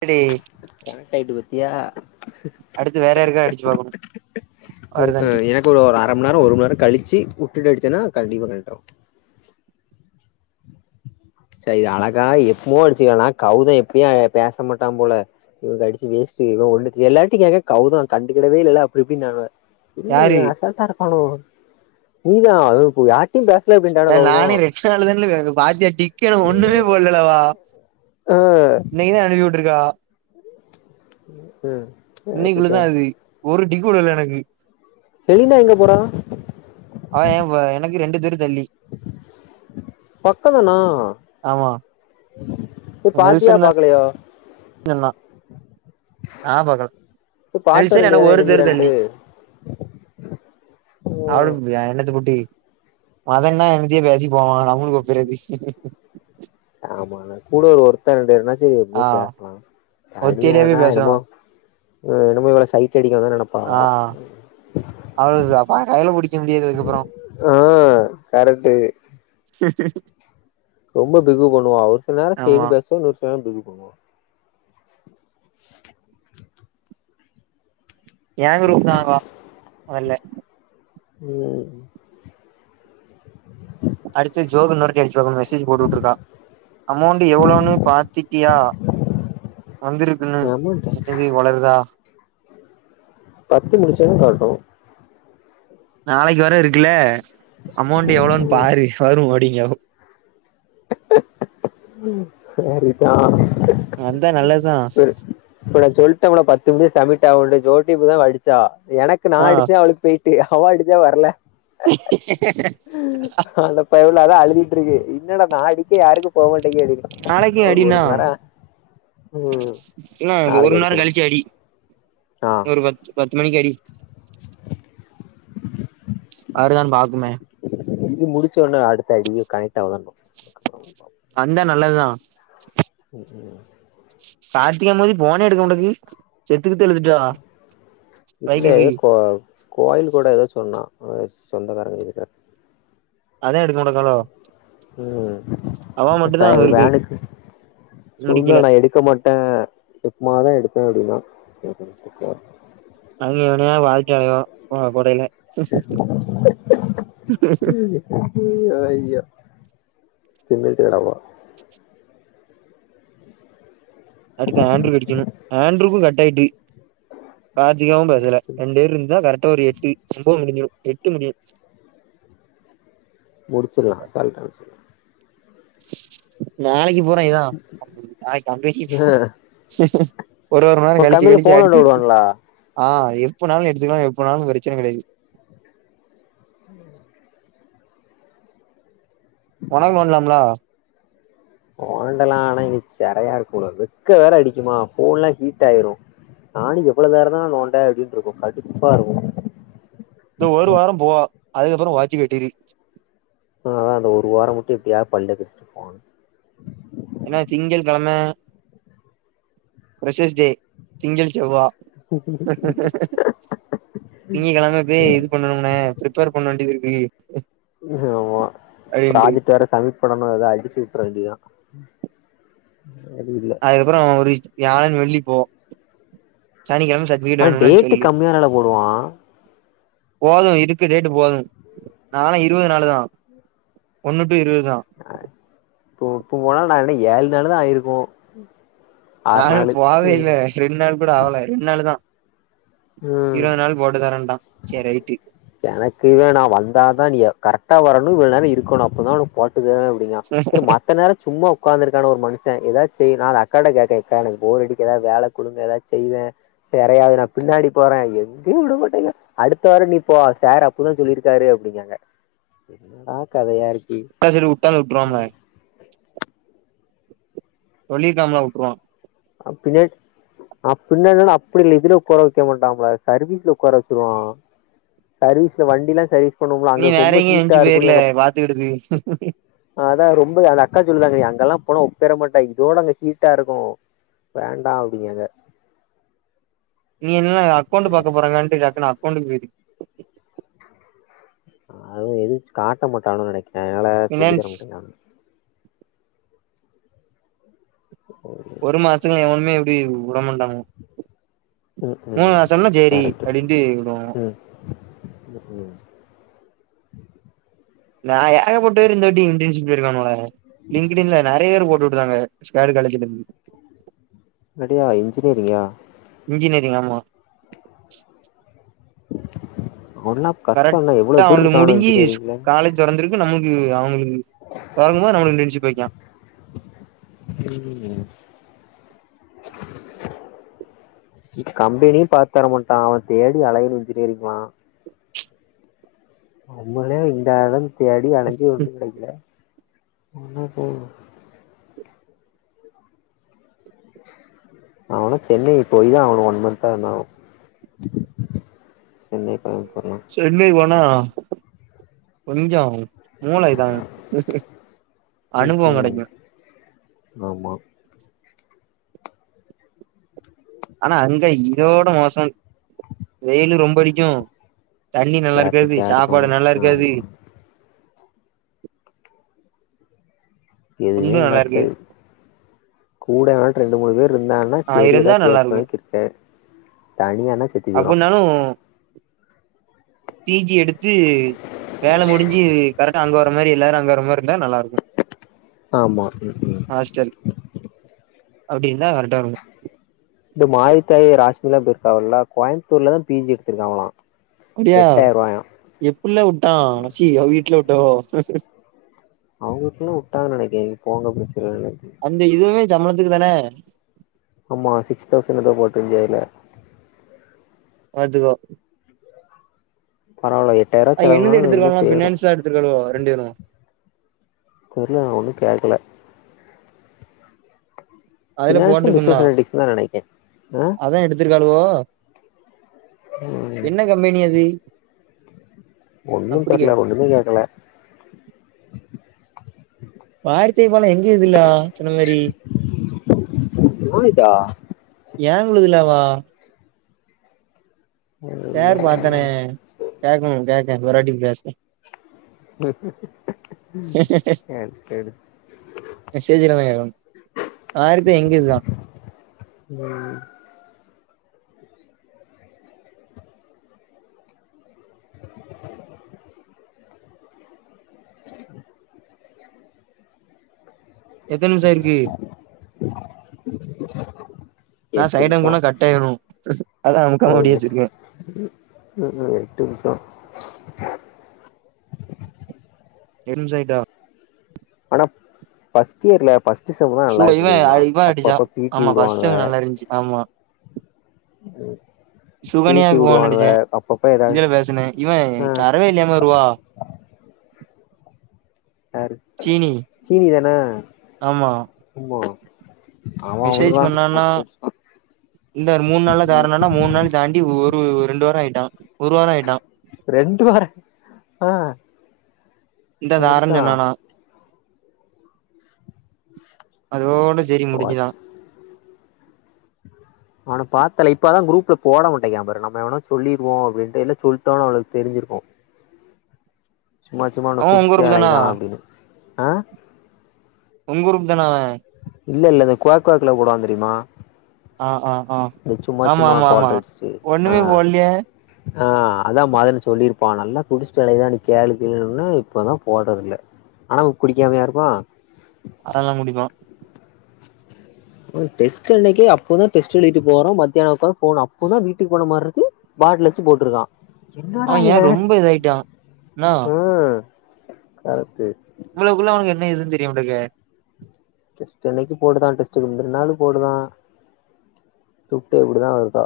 கிடிக் connect ஆயிட்டு பாத்தியா அடுத்து வேற யாருக்காது அடிச்சி பாக்கனூ வருதான்ட்டு இப்பொழு ஒரு அர மணி நேரோ ஒரு மணி நேரோ கழிச்சி உட்டுட்டு அடிச்சனா கண்டிப்பா கழட்ரு சே இது அழகா எப்பமோ அடிச்சுக்கலனா கௌதோ எப்பயு அ பேச மாட்டாம்போல இவனுக் கடிச்சி வேஸ்ட்டு இவ ஒண்ணு எல்லாருட்டயு கேக்க கவுதோ கண்டுக்கிடவே இல்லல அப்டிப்டின்னானுவே இல்ல யாரு இவ அசல்ட்டா இருப்பானோ நீதா அது போ யாரு ஏல் நானே ரெண்டு கலர்ல தான்ல கெடக்கு பாத்தியா டிக்கென ஒன்னுமே போடல்லல்ல அவா உம் நீதா‌ அனுப்பிவுட்ருக்கா உம் இன்னைக்குள்ளதா அது ஒரு டிக் கூட இல்ல எனக்கு எலினா எங்க போறா அவ ஏம்போறா எனக்கு ரெண்டு தெரு தள்ளி பக்கொ தானா ஆமா போய் பாத்தியா பாக்கலையா இல்ல நா நா பாக்கல நீ பாத்து வர நெல்சன் எனக்கு வேண்டியதானே ஒரு என்ன தெரு செய்றான்ட்டு தள்ளி ஓ [unintelligible] என்னத்த கூட்டி மதன் னா என்னத்தையோ பேசி போவா நம்மளுக்கு ஒப்பேராது ஆமாணா கூட ஒரு ஒருத்தர் ரெண்டுனா செரி எப்டியு ஆ பேசலா ஒத்தேடியா தனியானா போய் பேசுவா என்னமோ ம் என்னமோ இவள சைட் அடிக்க வந்தோனு நெனப்பா அவ அவளுக்தாம்பா கையில பிடிக்க முடியாது அதுக்கப்றோ ஆ கரெக்ட்டு ரொம்ப பிகு பண்ணுவா ஒரு சில நேரோ ஆமா சேரின் பேசுவா ஒரு சில நேரோ பிகு பண்ணுவா ஏங்கு ரூம்தா அவா மொதல்ல உம் அடுத்து ஜோகனூர் அடிச்சி பாக்கனு மெசேஜி போட்டுவுட்ருக்கா அமௌண்ட் எவ்ளோவுனு பாத்துட்டியா வந்திருக்குனு ஆமான்டா என்னது வளருதா பத்து முடிச்சது காட்டு நாளைக் வர இருக்குல்ல அமௌண்ட் எவ்ளோன் ம் பாரு வரு அடிங்க செரிதா வந்தா நல்லதுதா செரி இப்ப நா சொல்ட்டே உள பத்து நிமி சமிட்ட ஆ ஜோட்டிதா வடிச்சா எனக்கு நா ஆ அடிச்சே அவளுக்கு பெயி ட்டு அவ அடிச்சா வர்ல அந்தப்பயபுள்ள அதாஅழுதிட்டு இருக்கு என்னட நான் அடி யாருக்கு போ மாட்டேங்கேது நாளைக்கு ஒ ஒரு மண் நேர இல்ல அது நாளைக்கு ஒரு நாள் அடிச்சிரு கழிச்சு அடி ஆ ஒர் பத் பத்து மணிக் அடி [unintelligible] இது முடிச்ச வுட்னே அடுத்த அடிக் கனெக்ட் ஆகுதா பா [inaudible] வந்தா நல்லதுதா [inaudible] கார்த்திகா மோது ஃபோனே எடுக்க மடக்கு செத்து கித்து எழுதுட்டுா இத்லே கோ கோயில் கூட ஏதோ சொன்னா அ சொந்தக்காரங்க இருக்க அதா எடுக்க மாட்டக்காளோ உம் [unintelligible] அவ மட்டுந்தா இருக்கு க்கு முடிக்கல சொன்ன டா எடுக்க மாட்டே எப்பமாதா எடுப்பே அப்டினா அங்க இவனையா வாழ்க்கை அடம் கோடையில யோ தம தேட போா அடுத்து ஆண்ட்ரு அடிக்கணு ஆண்ட்ருூக்கு கட் ஆயிட்டு கார்த்திகாவும் பேசல ரெண்டு வேருந்தா இருந்தா கரெக்டா ஒரு எட்டு ஒன்ம்பது முடிஞ்சும் எட்டு முடிும் முடிச்சிட்லா அசால்ட்டா நாளைக்கு போறே இதா நாளைக் [unintelligible] ஒரு ஒரு வார இப்ப கழிச்சு கம்மில கழிச்சு ஃபோன் நோண்ட அடிச்சிறுச்சு விடுவாங்களா ஆ எப்பனாலு எடுத்துக்கலா எப்பனாலு பிரச்சனை கெடையாது [inaudible] [unintelligible] ஓண்டெலா ஆனங்கி சிறையா இருக்க கூடும் வெக்க வேற அடிக்குமா போன்ல்லாம் ஹீட் ஆயிடு நானு எவ்ளோ நேர தா நோண்ட அப்டின்ருக்கு கடுப்பா இருக்கு இந்த ஒரு வார போவா அதுக்கப்புற [unintelligible] அ ஆ அந்த ஒரு வார மட்டு எப்டியா பல்ல கடிச்சிட் போ [unintelligible] ஏன்னா திங்கள் கிழம ஃப்ரெஷர்ஷ் டே திங்கள் செவ்வா உ திங்கிக்கிழம இப்பவே இது பண்ணனும்ன ப்ரிப்பர் பண்ண வேண்டியதிருக்கு ஆமா ப்ராஜெக்ட் வேற சமிட் இப்ப நாம இத அடிச்சு விட்ற வேண்டிதா செர் இல்ல அதுக்கப்புறோ ஒரு வியாழன் வெள்ளி போ சனிக்கிழமை ச ஆனா டேட்டு கம்மியானால போடுவா போது இருக்கு டேட்டு போது நாளை இருவத் நாலு தா ஒன்னுட்டு இருவத்தா அ இப்ப இப்போ என்ன ஏழு நாள் தா ஆயிருக்கு நா ஆறு இன்னு நாளு போகவே ம் இல்ல ரெண்ட் நாள் கூட ஆவல ரெண்டு நாளு தா ம் இருவது நாள் போட்டுதாரேண்ட்டா செரி ரைட்டு எனக்குவே நா வந்தாதா நீ கரெக்டா வரணு இவ்ள நேர இருக்கணு அப்ப தா உனக்கு போட்டு தருவே அப்டின்னா செரி மத்த நேரோ சும்மா உக்காந்து இருக்கான ஒரு மனுஷ ஏதாசு செய் நானு அக்காட கேக்க கா எனக்கு போர் அடிக்க ஏதது வேல குடுங்க ஏதாச்சு செய்ற செரயாயிரு பின்னாடி போறே எங்கேயு விட மாட்டேங்க அடுத்த வாரம் நீப்போ சேர் அப்பதா சொல்லியிருக்காரு அப்டிங்காங்க என்னடா கதையா இருக்கு ஆ சரி வுட்டாலு வுட்றுவாக சொல்லி இருக்காம்ல வுட்டுருவா ஆ பின்னே ஆ பின்னா என்னாங்க அப்டி இதுல உக்கார வெக்க மாட்டாம்ல சர்வீஸ்ல உக்கார வச்சிருவா சர்வீஸ்ல வண்டி எல்லா சர்வீஸ் பண்ணுவோலா நீ அங்க வேற ரொம்ப எங்கயும் ஹீட்டா என்ச்சு இருக்குனு போயிர்ல எங்க பாத்துக்கிடுது அதா ரொம்ப அந்த அக்கா சொல்லுவாங்க நீ அங்கெல்லா போனா ஒப்பேர மாட்டா இதோட அங்க ஹீட்டா இருக்கு வேண்டா அப்டிங்கங்க நீ என்னன்னா அக்கௌண்ட் சரி பாக்க போறக்கான்னுட்டு டக்குன்னு அக்கண்டண்டுக்கு போயி அதுவு எதுவு காட்ட மாட்டானுகனு நெனைக்கே என்னால சொல்லி தர ஃபினான்ஸ் மாட்டேங்கறங் ம் ஒரு மாசத்துக்கு எவனுமே இப்டி உ வுடமாண்டங்க ம் நா சொன்னா ஜேரி கரெக்ட் அப்டின்ட்டு விடுவோ ம்ஹூ நா ஏகப்பட்ட பேரு இந்தாட்டி இன்டன்ஷிப்ல இருக்கனுவுலே லிங்கிடின்ல நெறைய பேர் போட்டு விடுத்தாங்க வேற காலேஜில இருந்து தடியா இன்ஜினியரிங்கா இன்ஜினியரிங் ஆமா ஒண்ணா கஷ்டல்ல எவ்ளவு பேர் இருக்காங்கல்லா இன்ஜினியரிங்ல தெறந்திருக்கு நம்மளுக்கு அவங்களுக்கு தொடங்கும்போ நம்மளுக்கு இன்டென்சிப் வெக்கே ம் கம்பெனியு பாத்துர மாட்டா அவ தேடி அலையனு இன்ஜினியரிங்லா நம்மளே இந்தாளவு தேடி அலைஞ்சு ஒண்ணு கெடைக்கல [unintelligible] போங்க அவனு சென்னை போய தா ஆகணு ஒன்மன்த்தா இருந்தாலு சென்னை கெளம்பி போறேன் சென்னை போனா கொஞ்சோ மூளை தா ம் அனுபவம் ம் கெடைக்கு ஆமா ஆனா அங்க இதோட மோசோ வெயிலு ரொம்ப அடிக்கு தண்ணி நல்லா இருக்காது டிராஃபிக்கா இருக்கு சாப்பாடு நல்லா இருக்காது ஆமா எதுமே நல்லா இருக்காது கூட வே ரெண்டு மூணு பேர் இருந்தாங்க எல்லா ஆ செரியதா இருந்தா நல்லா பேச்சுத் இருக்கு தொணைக்கு இருக்கே தனியான செத் அப்பனாலு பிஜி எடுத் சி வேலை முடிஞ்சு கரெக்டா அங்க வர்ற மாரி எல்லாரு அங்க வர்ர மா மாரி நல்லா இருந்தா நல்லா இருக்கு ஆமா ம் ம் ஹாஸ்டல் அப்டின்னா கரட்டா இரு இந்த மாரித்தாய் ஒரு ஹாஸ்பிடல வந்து எடுத்தாங்ல்க இல்ல கோயமுத்தூர்லதான் பி ஜி எடுத்திருக்காலா அப்டியா எப்ள்ளே வுட்டா ச்சி வீட்டுல விட்டா அவங்க வீட்டுலல்லா வுட்டாங்கன்னு நெனைக்கே போங்க அப்டின்னு சொல்ல அந்த இதுவே சம்பளத்துக்கு தானே ஆமா சிக்ஸ் தௌசண் எதோ போட்ருந்ததுல எல்லாத்துக்கு பரவால்ல எட்டாய்ரோ ஆ என்னன்னு எடுத்துக்குலானா பினான்ஸா எடுத்துக்கிடனுமோ ரெண்டு இது தெர்ல நான் ஒன்னு கேக்கல அதுலே ஃபினான்ஸு போட்ருக்குன்னா பிசினஸ் அனலிட்டிக்ஸ் தா நெனைக்கே ஆ அதா எடுத்திருக்காணுவோ ம் கம்பெனி அது ஒன்னு அப்படி தெர்ல கேக் ஒன்னுமே கேக்கல பார்த்திபனா எங்க இதுலா சொன்ன மாரி போயிதா ஏன்குழுதுல அவா இல்ல பேர் பாத்தனே கேக்கணு கேக்கே பெறவாட்டி பேசுற பேரு கேளு மெசேஜிலதா கேக்கணு பார்த்தி எங்க இதுதா ம் எத்தன் நிம்ஷோ இருக்கு நான் எட்டு நிமிஷோ சைடங்குள்ள கட் ஆய்டு அதா அமுக்காம அப்டியே போகுது வச்சிருக்கே ம் இன்னு எட்டு நிம்ஷோ எட்டு நிம்ஷோ ஆய்ட்டா ஆனா ஃபஸ்ட்டு இயர்ல ஃபஸ்ட்டு செம்தா சோ நல்லார்ந்ச்சு இவ தெரிமா அப்ப அப்ப பீ டி உடுவாங்க முன்ச்சு ஆமா இன்னோரு சுகனியாக்கு ஃபோன் அடிச்சேன் அப்பப்ப ஏதாவது இதுல பேசுனே இவன் ஆ சரவின் எம்பருவா யாரு சீனி சீனி தான ஆமா இன்னு அவன் மெசேஜ் அவுளுதா பண்ணான்னா ஒர் பேச்சுதா இந்த ஒரு மூணு நாள்ல தாரணன்னா மூணு நாள் தாண்டி ஒரு ரெண்டு வாரோ ஆய்ட்டான் ஒரு வாரோ ஆய்ட்டா ரெண்டு வார ஆ இந்தா தாரன் சரிதா சொன்னானா அதோடு சேரின் போச்சு முடிஞ்சுதா அவன பாத்தலே இப்பதா குரூப்ல போட மாட்டிங்ன்கா பாரு நம்ம எவனோ சொல்லிருவோ அப்டின்ட்டு இல்ல சொல்ட்டோன் அவனு தெரிஞ்சிருக்கு சும்மா சும்மா அவன அவ உங்க குடிஸ்ட்டே குரூப் தானா அலைறான் அப்டின்னு ஆ ஒங்க ரூம்தான அவன் இல்ல இல்ல இந்த குளக் ஓரத்துல போடுவான் தெரிமா அவ ஆ ஆ ஆ இந்த சும்மா ஆமா சும்மா ஆமா ஆமா கோட்ரு அடிஸ்ட்டு ஆ ஒண்ணுமே போடலையே ஆ அதா மதன்னு சொல்லிருப்பான் நல்லா குடிஸ்ட்டு அலைதா நீ கேளு கேளுன்னு இப்பதா போட்றதுல்ல ஆனா குடிக்காமையா இருப்பான் அதெல்லா குடிப்பான் டெஸ்ட் அன்னைக்கு அப்பதான் டெஸ்ட் எழுதிட்டு போறோ மத்தியான அப்புறோ போறான் அப்போதா வீட்டுக்கு போனமார்ருக்கு பேக்ல வச்சு போட்ருக்கான் என்னடா அவ ஏ இவன் ரொம்ப இதாயிட்டா என்னா ம் காலக்கே இவுளோக்குல்ல அவனுக்கு என்ன இதுன் தெரிய மாட்டுக்கே டெஸ்ட் அன்னைக்கு போடுதான் டெஸ்டுக்கு முந்துனாலு போடுதா துட்டு எப்டிதா வருதோ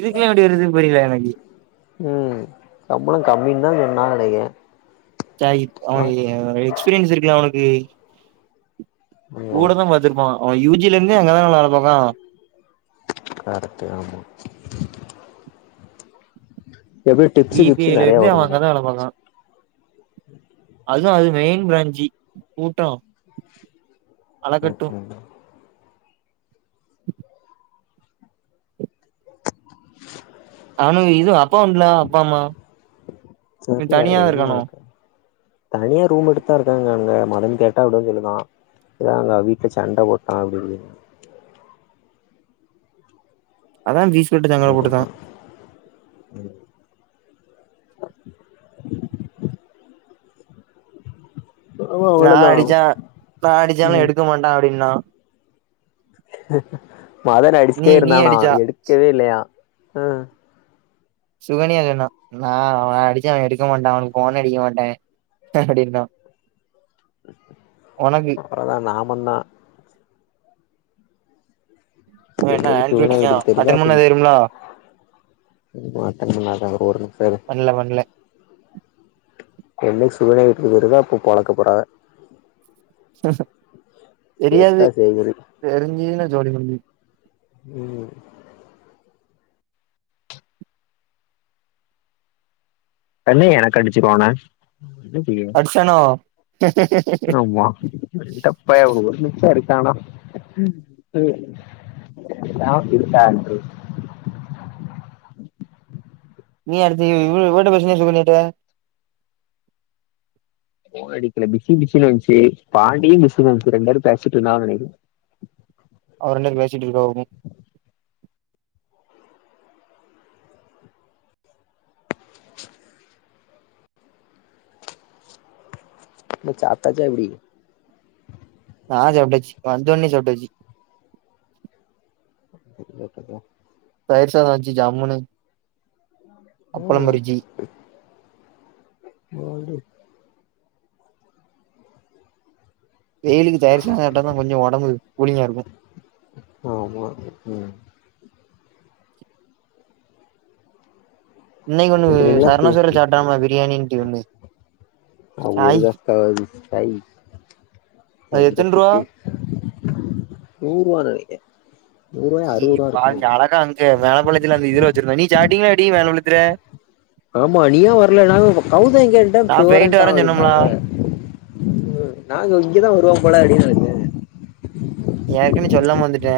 இதுக்கெல்லா எப்டி வருதுனு புரியல எனக்கு ம் சம்பளோ கம்மின்தா சொன்னாங்க நெனைக்கிறே ச்சா இ அவனுக்கு எக்ஸ்பீரியன்ஸ் இருக்குல்ல அவனுக்கு ம் கூடதா வ ச்சிருப்பா அவ யூ ஜி ல இருந்தே அங்கதா வேல பாக்கறா அவ கரெட்டு ஆமா எப்டியு டிப்ஸு வி பி ஐ கிப்ஸு ல நெறைய இருந்தே அவ வருன்னு அங்கதா நெனைக்கே வேல பாக்கா அதுவு அது மெயின் பிராஞ்சி கூட்டோ ம் அளக்கட்டு ஹும் அவுனுக்கு இது அப்பா அம் இல்ல அப்பா அம்மா இல்ல தெர்ல தனியாதா எதுவுமே இருக்கானோ நடக்க தனியா ரூம் எடுத்துதா இருக்காங்க அங்க மதன் கேட்டா அப்டிதா சொல்லுதா எதா அங்க வீட்ல சண்ட போட்டுட்டா அப்டின்னு அதா விஸ் என்ன பண்றா ம் ஆமா நா அவ்ளோதா அடிச்சா நா அடிச்சாலு ம் எடுக்க மாண்டா அப்டின்னா மதன் நீ அடிச்சுட்டே நீ இருந்தானா அடிச்சா எடுக்கவே இல்லையா ஆ சுகன்யா சொன்னா நா அவ அடிச்சா அவ எடுக்க மாண்டா அவனுக்கு ஃபோனே அடிக்க மாட்டே அப்டின்னா உனக்கு அப்பறந்தா நா பண்ணா என்ன என்னைக்கு சிவனா [unintelligible] வீட்டுக்கு தெரியுதோ அட்டன் பண்ணா தெரியும்லா ம் அட்டன் பண்ணாத ஒரு நிமிஷோ இரு பண்ல பண்ல என்னைக்கி சுகன்யா வீட்டுக்கு தெரியுதோ அப்போ பொளக்க போறாக தெரியாது செத்தா சேகிரி தெரிஞ்சுதுனா ஜோலி முடிஞ்சுது ம் உடனே எனக்கு அடிச்சுருவா ஆனா அடிச்சானோ [unintelligible] ஆமா இந்தப் பய ஒரு ஒரு நிமிஷோ எடுத்தான்னா ம் [unintelligible] நீ அடுத்து இ இவ இவகிட்ட பேசுனியா சுகன்யாட்ட ஃபோன் அடிக்கல பிசி பிசின்னு வந்துச்சு பாண்டியு பிசின்னு வந்துச்சு ரெண்டு பேரு பேசிட்ருந்தாங்கனு நெனைக்கிறே அது ரெண்டு பேசிட்ருப்பாகருக்கு ஏ சாப்ட்டாச்சா எப்டி நா சாப்டாச்சு வந்தோன்னே சாப்ட்டாச்சி இல்ல இப்பதா தயிர் சாதோ வெச்சு ஜம்முனு அப்பளம் பொரிச்சி ம் வெயிலுக்கு தயிர் சாதோ சாப்ட்டாதா கொஞ்சோ ஒடம்பு கூலிங்கா இருக்கு ஆமா ம் இன்னைக்கி ஒன்னு என்னத்து சரவணா ஸ்டோர்ல சாப்ட்டே பாரு பிரியாணிண்ட்டு ஒன்னு ஆ சாய் [unintelligible] தை அது எத்தன் ரூவா தெண்டத்துக்கு நூருவான்னு நெனைக்கே நீ பா அழகா அங்க வேலம்பாளையத்துல அந்த இதுல வச்சிருந்தா நீ சாப்ட்டீங்களா எப்டி வேலம்பாளையத்துல ஆமா நீ யேன் வரல நாங்கூட கவுதம் கேட்டா நா போயிட்டு போறன்ட்டா வரேன்னு சொன்னோம்லா அப்டின்ட்டாங்க ம் நாங்க இங்கதா வருவாம் போல அப்டின்னு நெனச் ஏற்கனவே சொல்லாம வந்துட்டே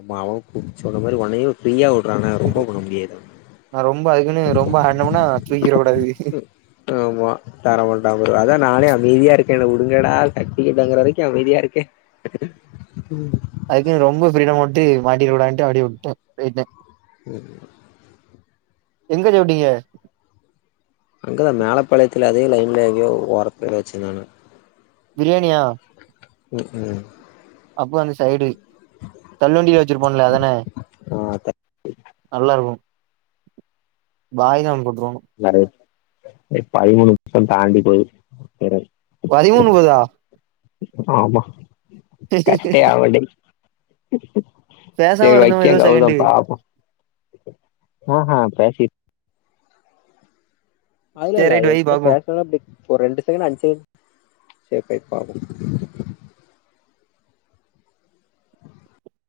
ஆமா அவனு கூப்ட்டு சொன்ன மாரி ஒன்னையு ஃப்ரியா உட்றான்னே இது நா ரொம்ப அதுக்குன்னு ரொம்ப ஆடனம்னா தூக்கிற கூடாது விசி ஆமா தர மாட்ட அப்றோ அதா நானே அமைதியா இருக்கேன் என்ன உடுங்கடா சக்திய கேக்கற வரைக்கும் அமைதியா இருக்கே ம் அதுக்குன்னு ரொம்ப ஃப்ரீடமா உட்டு மாட்டிக்க கூடாதுன்ட்டு அப்டே உட்டன் போய்ட்டன் ம் எங்கத உட்டிங்க அங்க தா மேலபாளையத்தில அதே லைன்ல எங்கயோ ஓரத்துலே வச்சினுருந்தானு பிரியாணியா ம் அப்ப அந்த சைடு தள்ளுவண்டி வச்சிருப்போன் இல்ல அதான ஆ நல்லா இருக்கும் பாய் தா வந்து குடுத்துருணும் எனோத் டே பதிமூணு நிமிஷம் தாண்டி போயி [inaudible] பதிமூணு போதா ஆமா கட்டே ஆவலடி செரி பேசாம இருந்தோமா ஏதோ வக்கறன் செகண்டு எவ்ளோன் பாப்போம் ஆஹ பேசி அதுலா சேரி இல்ல ரைட் வை ஏற்கனே பாப்போ பேசனு அப்டி ஒரு ரெண்டு செகன் அஞ்சி செரி செரி பாப்போ